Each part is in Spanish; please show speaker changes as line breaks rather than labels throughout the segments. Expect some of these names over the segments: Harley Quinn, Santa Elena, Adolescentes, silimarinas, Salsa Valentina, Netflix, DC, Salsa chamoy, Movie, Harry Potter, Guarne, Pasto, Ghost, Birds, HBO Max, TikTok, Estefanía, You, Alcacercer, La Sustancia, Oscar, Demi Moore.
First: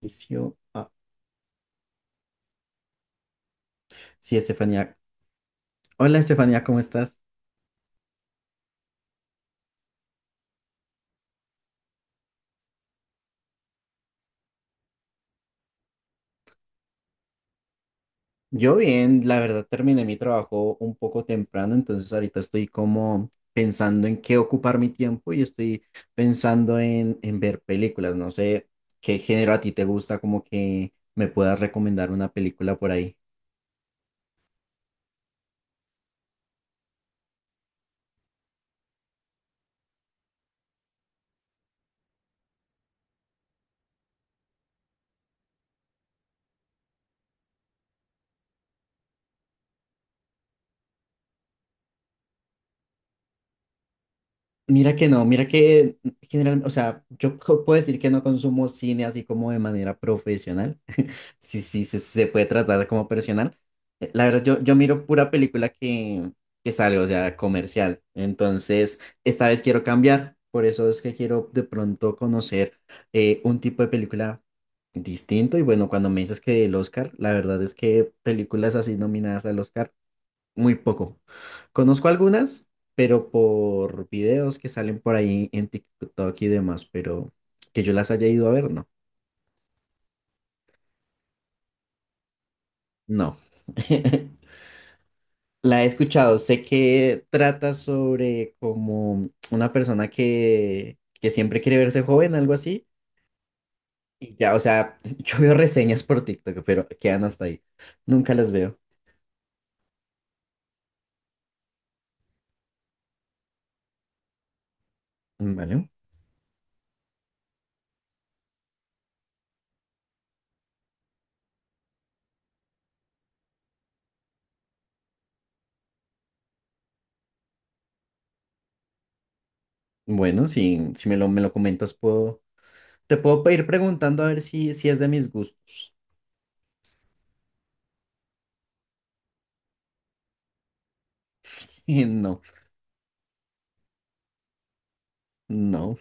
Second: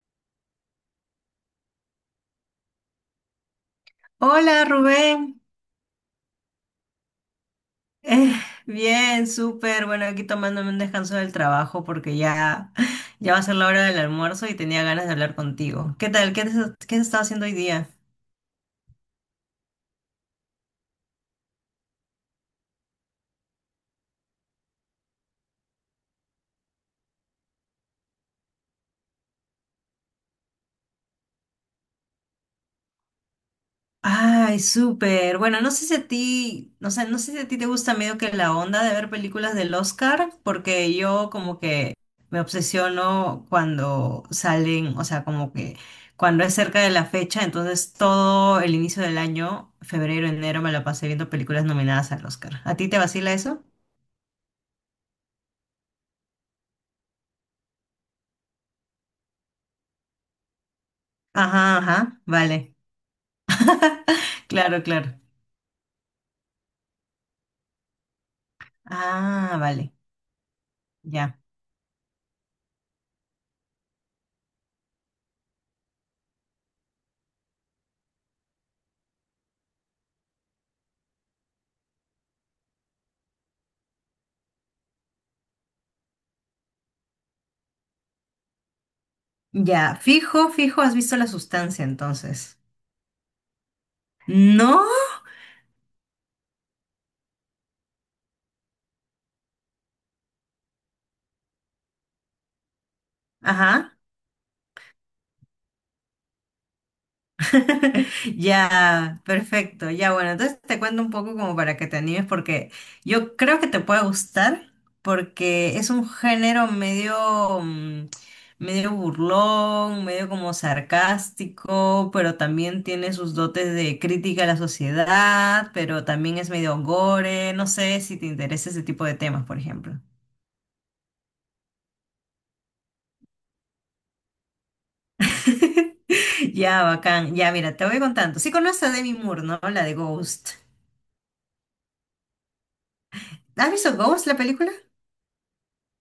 Inicio. Sí,
Hola
Estefanía.
Rubén.
Hola, Estefanía, ¿cómo estás?
Eh, Bien, súper. Bueno, aquí tomándome un descanso del trabajo porque ya va a ser la hora del almuerzo y tenía ganas de hablar contigo. ¿Qué tal? Qué has estado haciendo hoy día?
Yo bien, la verdad terminé mi trabajo un poco temprano, entonces ahorita estoy como pensando en qué ocupar mi tiempo y estoy pensando en ver películas. No sé qué género a ti te gusta, como que me puedas recomendar una película por ahí.
Ay, súper. Bueno, no sé si a ti, no sé, no sé si a ti te gusta medio que la onda de ver películas del Oscar, porque yo como que me obsesiono cuando salen, o sea, como que cuando es cerca de la fecha, entonces todo el inicio del año, febrero, enero, me la pasé viendo películas nominadas al Oscar. ¿A ti te vacila eso?
Mira que no, mira que generalmente, o sea, puedo decir que no consumo cine así como de manera profesional, sí,
Ajá,
sí, se,
ajá,
se puede
vale.
tratar como personal. Eh, La verdad, yo
Claro,
miro
claro.
pura película que sale, o sea, comercial. Entonces, esta
Ah,
vez quiero
vale,
cambiar, por eso es que
ya.
quiero de pronto conocer un tipo de película distinto. Y bueno, cuando me dices que el Oscar, la verdad es que películas así nominadas al Oscar. Muy poco. Conozco algunas, pero por videos que salen por ahí en TikTok y demás, pero que yo las haya ido a ver, no.
Ya, fijo, fijo, ¿has visto La Sustancia entonces?
No.
¿No?
La he escuchado, sé que trata sobre como una persona que siempre quiere verse joven, algo así.
Ajá.
Y ya, o sea, yo veo reseñas por TikTok, pero quedan hasta ahí. Nunca las veo.
Ya, perfecto. Ya, bueno, entonces te cuento un poco como para que te animes porque yo creo que te puede gustar porque
Vale.
es un género medio, medio burlón, medio como sarcástico, pero también tiene sus dotes de crítica a la sociedad, pero también es medio gore. No sé si te interesa ese tipo de temas, por ejemplo.
Bueno, si me lo, me lo comentas, puedo, te puedo ir preguntando a ver si, si es de mis gustos.
Ya, bacán. Ya, mira, te voy contando. Sí conoces a Demi Moore, ¿no? La de Ghost.
No.
¿Has visto Ghost, la película?
No,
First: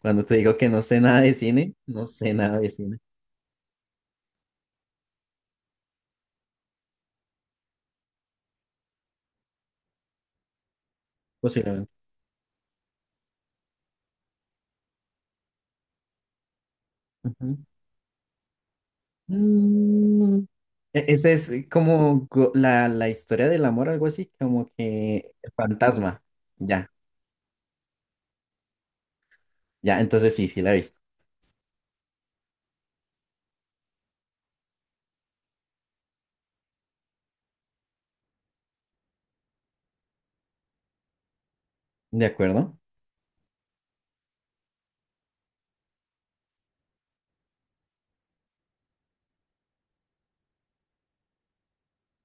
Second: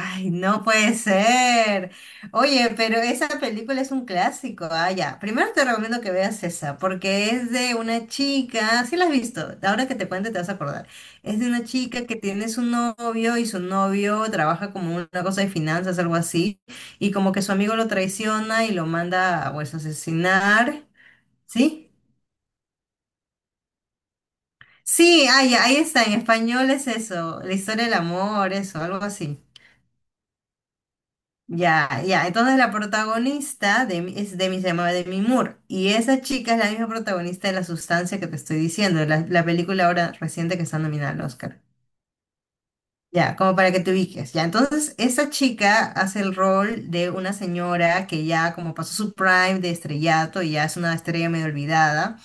cuando te digo
no
que no
puede
sé nada de cine,
ser.
no sé nada de
Oye, pero
cine,
esa película es un clásico. Ah, ya. Primero te recomiendo que veas esa, porque es de una chica, sí la has visto, ahora que te cuente te vas a acordar. Es de una
posiblemente.
chica que tiene su novio y su novio trabaja como una cosa de finanzas, algo así, y como que su
Ujú.
amigo lo traiciona y lo manda a, pues,
Mm,
asesinar,
Esa es
¿sí?
como la historia del amor, algo así, como
Sí,
que
ah,
el
ya, ahí está, en
fantasma.
español es
Ya,
eso, la historia del amor, eso, algo así.
ya, entonces sí, sí la he visto.
Ya, ya. Entonces la protagonista de, es Demi, se llama Demi Moore. Y esa chica es la misma protagonista de La Sustancia que te estoy diciendo, la película ahora reciente que está nominada al Oscar.
¿De acuerdo?
Ya, como para que te ubiques. Ya, entonces esa chica hace el rol de una señora que ya como pasó su prime de estrellato y ya es una estrella medio olvidada.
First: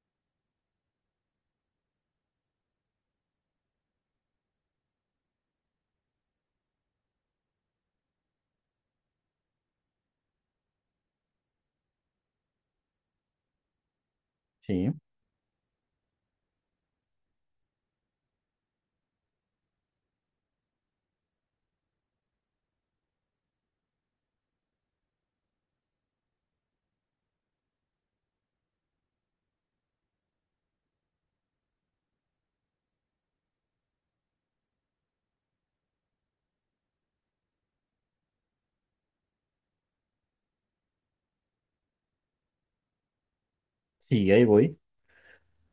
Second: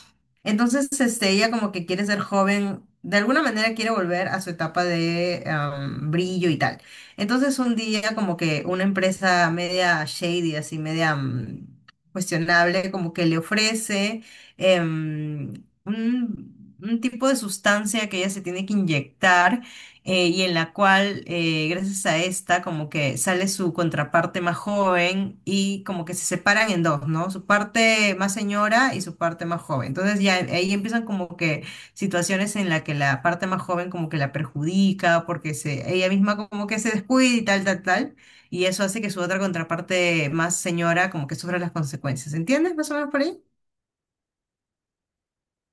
Entonces, este, ella como que quiere ser joven, de alguna manera quiere volver a su etapa de brillo y tal. Entonces, un día como que una empresa media shady, así media cuestionable, como que le ofrece
Sí,
em, un un tipo de sustancia que ella se tiene que inyectar, y en la cual, gracias a esta, como que sale su contraparte más joven y como que se separan en dos, ¿no? Su parte más señora y su parte más joven. Entonces ya ahí empiezan como que situaciones en la que la parte más joven como que la perjudica porque se, ella misma como que se descuida y tal, tal, tal. Y eso hace que su otra contraparte más señora como que sufra las consecuencias. ¿Entiendes más o menos por ahí?
sí, ahí voy.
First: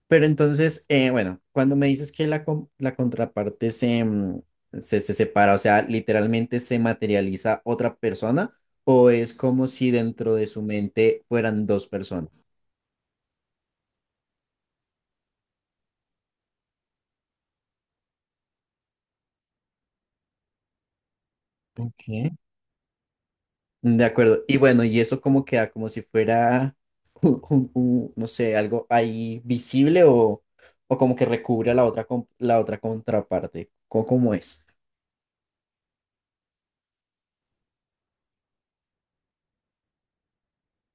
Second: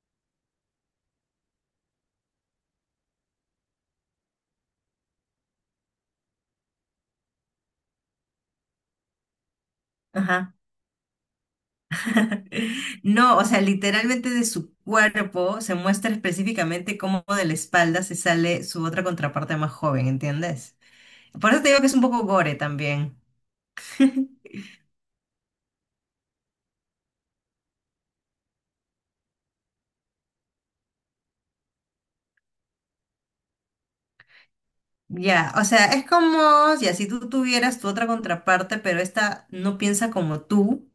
Pero entonces, bueno, cuando me dices que la contraparte se, se separa, o sea, literalmente se materializa otra persona, o es como si dentro de
Ajá.
su mente fueran dos personas.
No, o sea, literalmente de su cuerpo se muestra específicamente cómo de la espalda se sale su otra contraparte más joven, ¿entiendes? Por eso te digo que es un poco
Ok.
gore también.
De acuerdo. Y bueno, y eso como queda, como si fuera un, no sé, algo ahí visible o como que recubre a la otra, la otra contraparte. ¿Cómo, cómo es?
Ya, o sea, es como ya, si tú tuvieras tu otra contraparte, pero esta no piensa como tú,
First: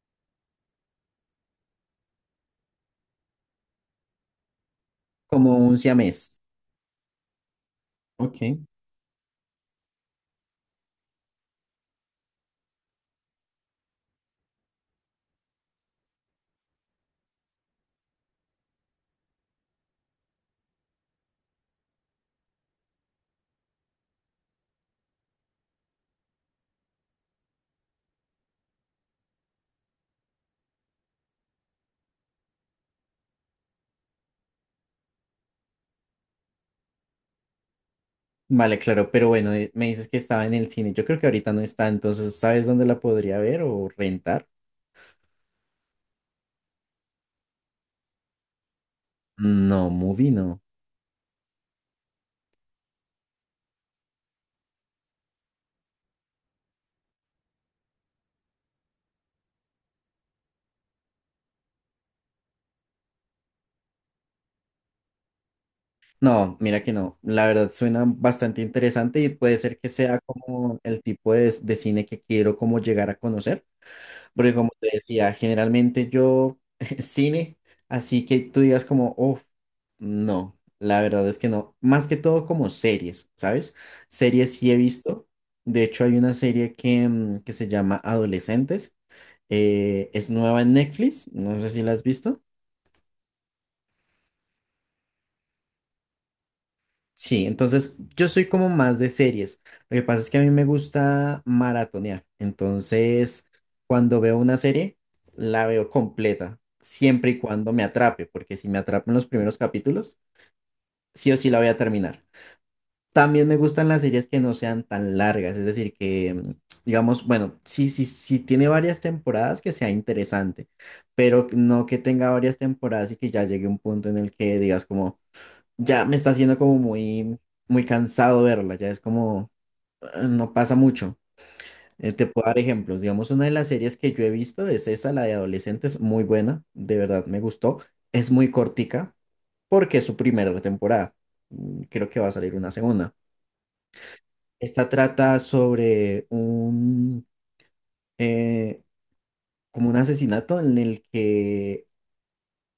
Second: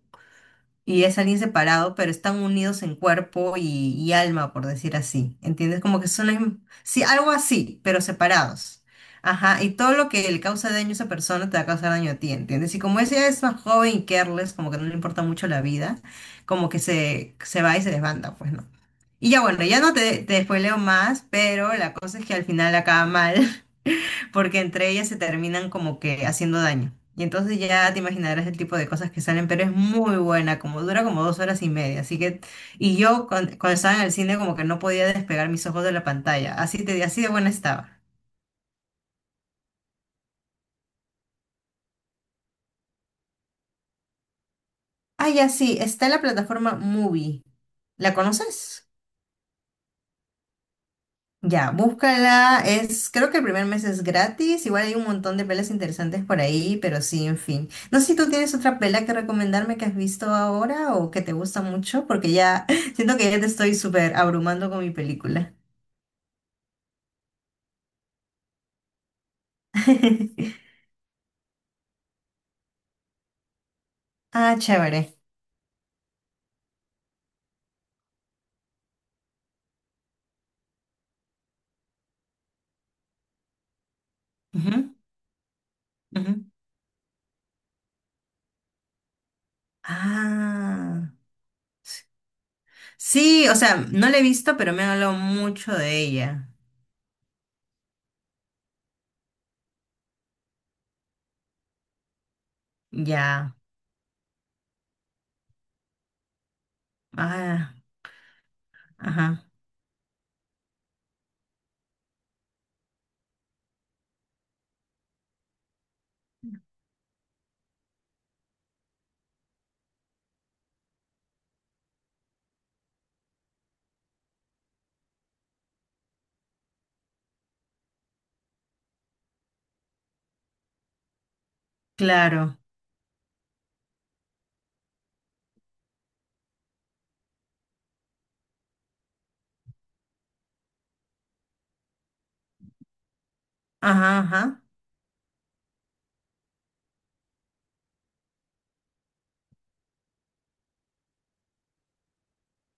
y es alguien separado, pero están unidos en cuerpo y alma, por decir así.
Como un
¿Entiendes? Como que son,
siamés.
sí, algo así, pero
Ok.
separados. Ajá, y todo lo que le causa daño a esa persona te va a causar daño a ti, ¿entiendes? Y como ella es más joven y careless, como que no le importa mucho la vida, como que se va y se desbanda, pues no. Y ya bueno, ya no te, te spoileo más, pero la cosa es que al final acaba mal porque entre ellas se terminan como que haciendo daño. Y entonces ya te imaginarás el tipo de cosas que salen, pero es muy buena, como dura como dos horas y media. Así que, y yo cuando estaba en el cine como que no podía despegar mis ojos de la pantalla. Así te, así de buena estaba.
Vale, claro, pero bueno, me dices que estaba en el cine. Yo creo que ahorita no está, entonces ¿sabes dónde la podría ver o rentar?
Ah, ya sí, está en la plataforma Movie. ¿La conoces?
No, Movie no.
Ya, búscala. Es, creo que el primer mes es gratis. Igual hay un montón de pelas interesantes por ahí, pero sí, en fin. No sé si tú tienes otra pela que recomendarme que has visto ahora o que te gusta mucho, porque ya siento que ya te estoy súper abrumando con mi película.
No, mira que no. La verdad suena bastante interesante y puede ser que sea como el tipo de cine que quiero como llegar a conocer. Porque
Ah,
como te
chévere.
decía, generalmente yo cine, así que tú digas como, uff, no, la verdad es que no. Más que todo como series, ¿sabes? Series sí he
Ujú,
visto. De hecho, hay una
ujú.
serie que se llama Adolescentes. Es nueva en
Ah,
Netflix, no sé si la has visto.
sí, o sea, no la he visto, pero me han hablado mucho de ella.
Sí, entonces yo soy como más de series. Lo que pasa es que a mí me gusta maratonear. Entonces,
Ya.
cuando veo una serie, la veo completa, siempre y cuando
Ah,
me atrape, porque si me atrapan los
ajá,
primeros capítulos, sí o sí la voy a terminar. También me gustan las series que no sean tan largas, es decir, que digamos, bueno, sí tiene varias temporadas que sea interesante, pero no que tenga varias temporadas y que ya llegue un punto en el que digas como ya me está haciendo como muy cansado verla, ya es como, no pasa mucho. Te puedo dar
claro.
ejemplos, digamos, una de las series que yo he visto es esa, la de adolescentes, muy buena, de verdad me gustó, es muy cortica porque es su primera temporada. Mm, creo que va a salir una segunda.
Ajá, ajá.
Esta trata sobre eh, como un asesinato en el que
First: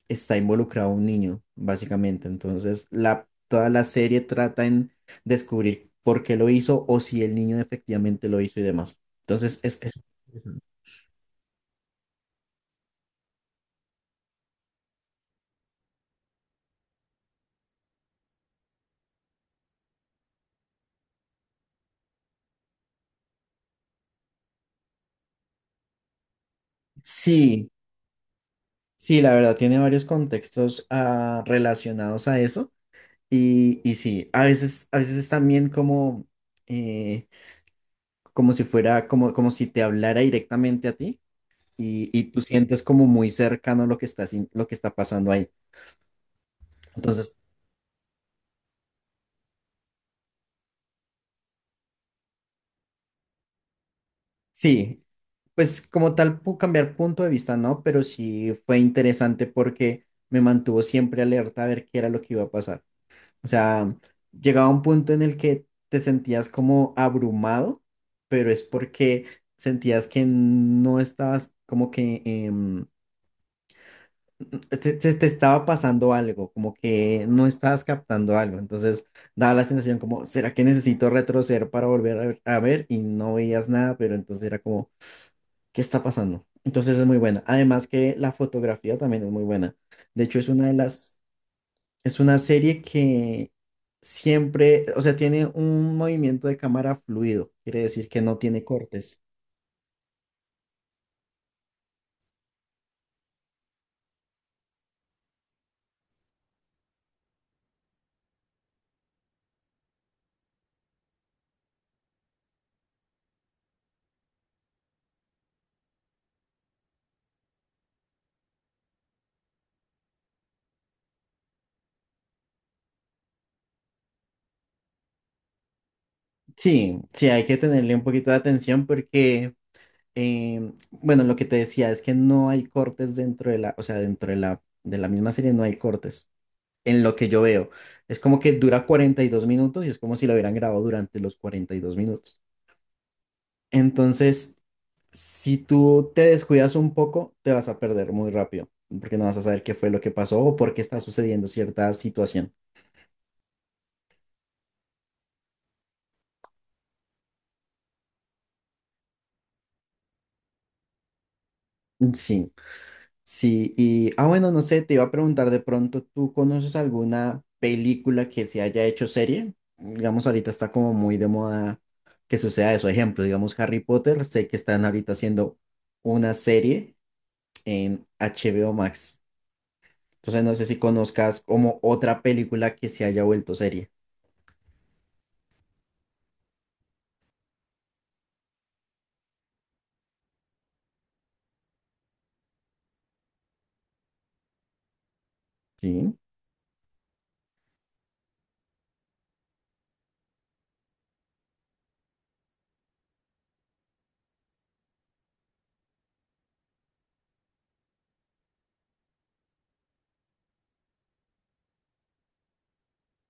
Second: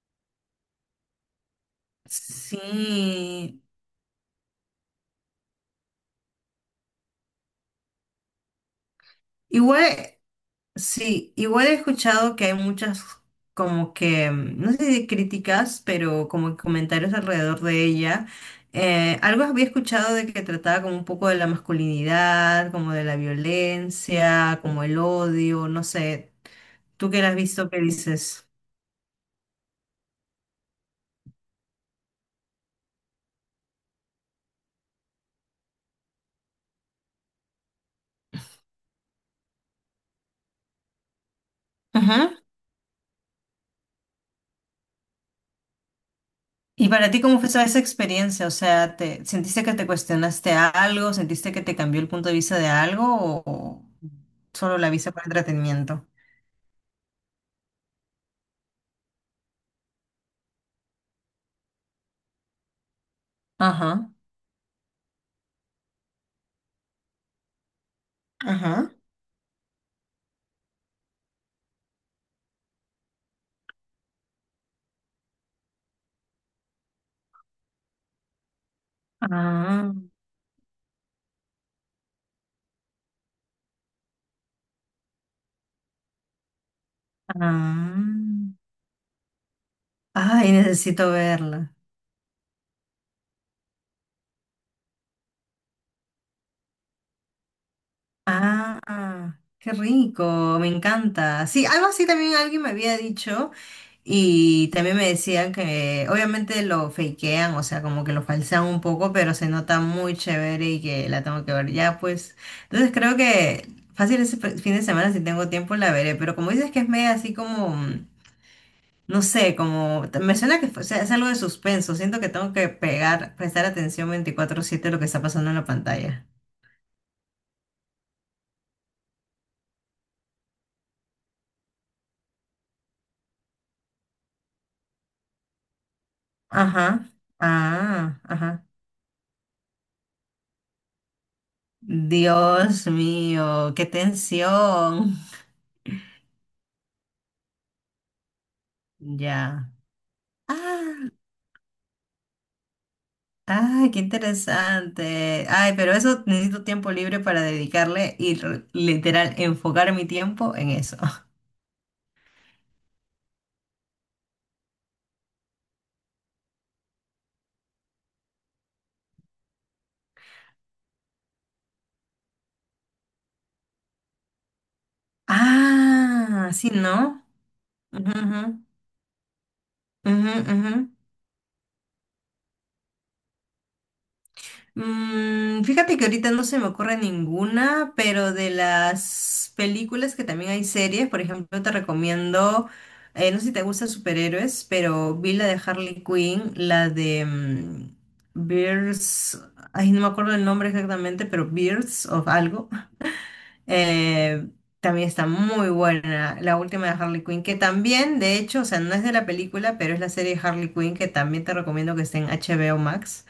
está involucrado un niño, básicamente. Entonces,
Sí.
toda la serie trata en descubrir por qué lo hizo o si el niño efectivamente lo hizo y demás. Entonces, es
Igual.
interesante.
Sí, igual he escuchado que hay muchas como que, no sé si críticas, pero como que comentarios alrededor de ella. Algo había escuchado de que trataba como un poco de la masculinidad, como de la violencia, como el odio, no sé. ¿Tú que la has visto,
Sí,
qué dices?
sí, la verdad, tiene varios contextos relacionados a eso. Y sí, a veces es también como, eh, como si fuera, como, como si te hablara directamente a ti y
Ujú.
tú sientes como muy cercano lo que está, sin- lo que está pasando ahí.
¿Y para ti
Entonces,
cómo fue esa experiencia? O sea, ¿te sentiste que te cuestionaste algo? ¿Sentiste que te cambió el punto de vista de algo o solo la
sí,
viste por
pues
entretenimiento?
como tal, puedo cambiar punto de vista, ¿no? Pero sí fue interesante porque me mantuvo siempre alerta a ver qué era lo que iba a pasar. O sea,
Ajá,
llegaba un punto en el que te sentías como abrumado, pero es
ajá.
porque sentías que no estabas como que te estaba pasando algo, como que no estabas captando algo. Entonces daba la
Ah,
sensación como, ¿será que necesito retroceder para volver a ver? A ver?", y no veías nada, pero entonces era como qué está pasando. Entonces es muy buena. Además
ah.
que la fotografía también es muy buena. De hecho, es
Ay,
una de
necesito verla.
es una serie que siempre, o sea, tiene un movimiento de cámara fluido. Quiere decir que no tiene
Ah,
cortes.
ah, qué rico, me encanta. Sí, algo así también alguien me había dicho y también me decían que obviamente lo fakean, o sea, como que lo falsean un poco, pero se nota muy chévere y que la tengo que ver ya, pues. Entonces creo que fácil ese fin de semana si tengo tiempo la veré, pero como dices que es media así como no sé, como me suena que o sea, es algo de suspenso. Siento que tengo que pegar, prestar atención veinticuatro siete a lo que está pasando en la pantalla.
Sí, sí, hay que tenerle un poquito de atención porque, bueno, lo que te decía es que no hay cortes dentro de o sea, dentro de de la misma serie no hay cortes. En
Ajá.
lo que yo veo, es
Ah,
como que
ajá.
dura 42 minutos y es como si lo hubieran grabado durante los 42 minutos.
Dios mío, qué
Entonces,
tensión.
si tú te descuidas un poco, te vas a perder muy rápido, porque no vas a saber
Ya.
qué fue lo que pasó o por qué está
Ah,
sucediendo cierta situación.
ay, qué interesante. Ay, pero eso necesito tiempo libre para dedicarle y literal enfocar mi tiempo en eso.
Sí, sí. Y, bueno, no sé, te iba a preguntar de pronto, ¿tú conoces alguna película que se haya hecho serie? Digamos, ahorita está como muy de moda que suceda eso. Ejemplo, digamos, Harry Potter, sé que están ahorita haciendo una
Ah, sí,
serie
¿no?
en
Ujú,
HBO Max.
ujú,
Entonces,
ujú,
no sé si
ujú.
conozcas como otra película que se haya vuelto serie.
Mm, fíjate que ahorita no se me ocurre ninguna, pero de las películas que también hay series, por ejemplo, te recomiendo, no sé si te gustan superhéroes, pero vi la de Harley
Sí.
Quinn, la de Birds, ay, no me acuerdo el nombre exactamente, pero Birds o algo. eh, También está muy buena la última de Harley Quinn, que también, de hecho, o sea, no es de la película, pero es la serie de Harley Quinn, que también te recomiendo, que esté en HBO Max,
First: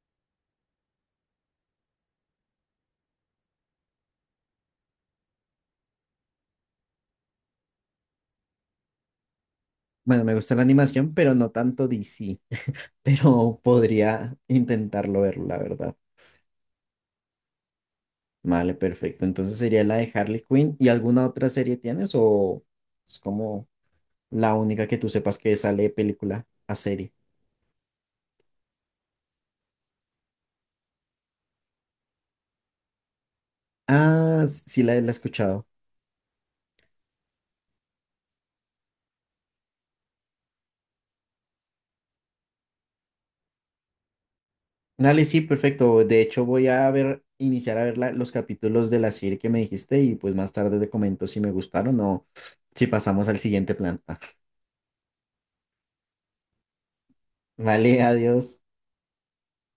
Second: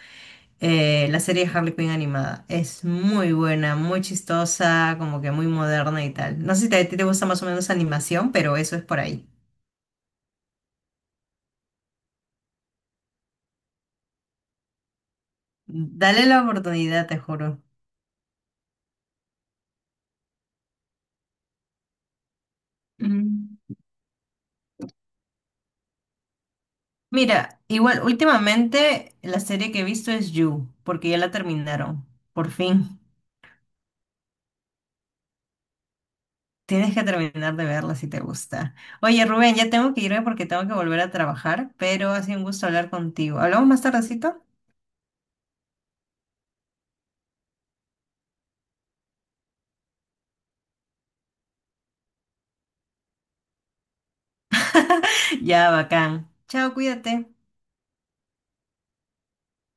la serie de Harley Quinn animada. Es muy buena, muy chistosa, como que muy moderna y tal. No sé si a ti te gusta más o menos animación, pero eso es por ahí.
Bueno, me gusta la animación, pero no tanto DC. Pero podría intentarlo ver, la verdad.
Dale la oportunidad, te juro.
Vale, perfecto. Entonces sería la de Harley Quinn. ¿Y alguna otra serie tienes o es como
Mm.
la única que tú sepas que sale de película a serie?
Mira, igual últimamente la serie que he visto es You, porque ya la terminaron. Por fin.
Ah, sí, la he escuchado.
Tienes que terminar de verla si te gusta. Oye, Rubén, ya tengo que irme porque tengo que volver a trabajar, pero ha sido un gusto hablar contigo. ¿Hablamos más tardecito?
Dale, sí, perfecto. De hecho, voy a ver, iniciar a ver los capítulos de la serie que me dijiste y pues más tarde te comento si me gustaron o si pasamos al siguiente plan.
Ya, bacán. Chao, cuídate.
Vale, adiós.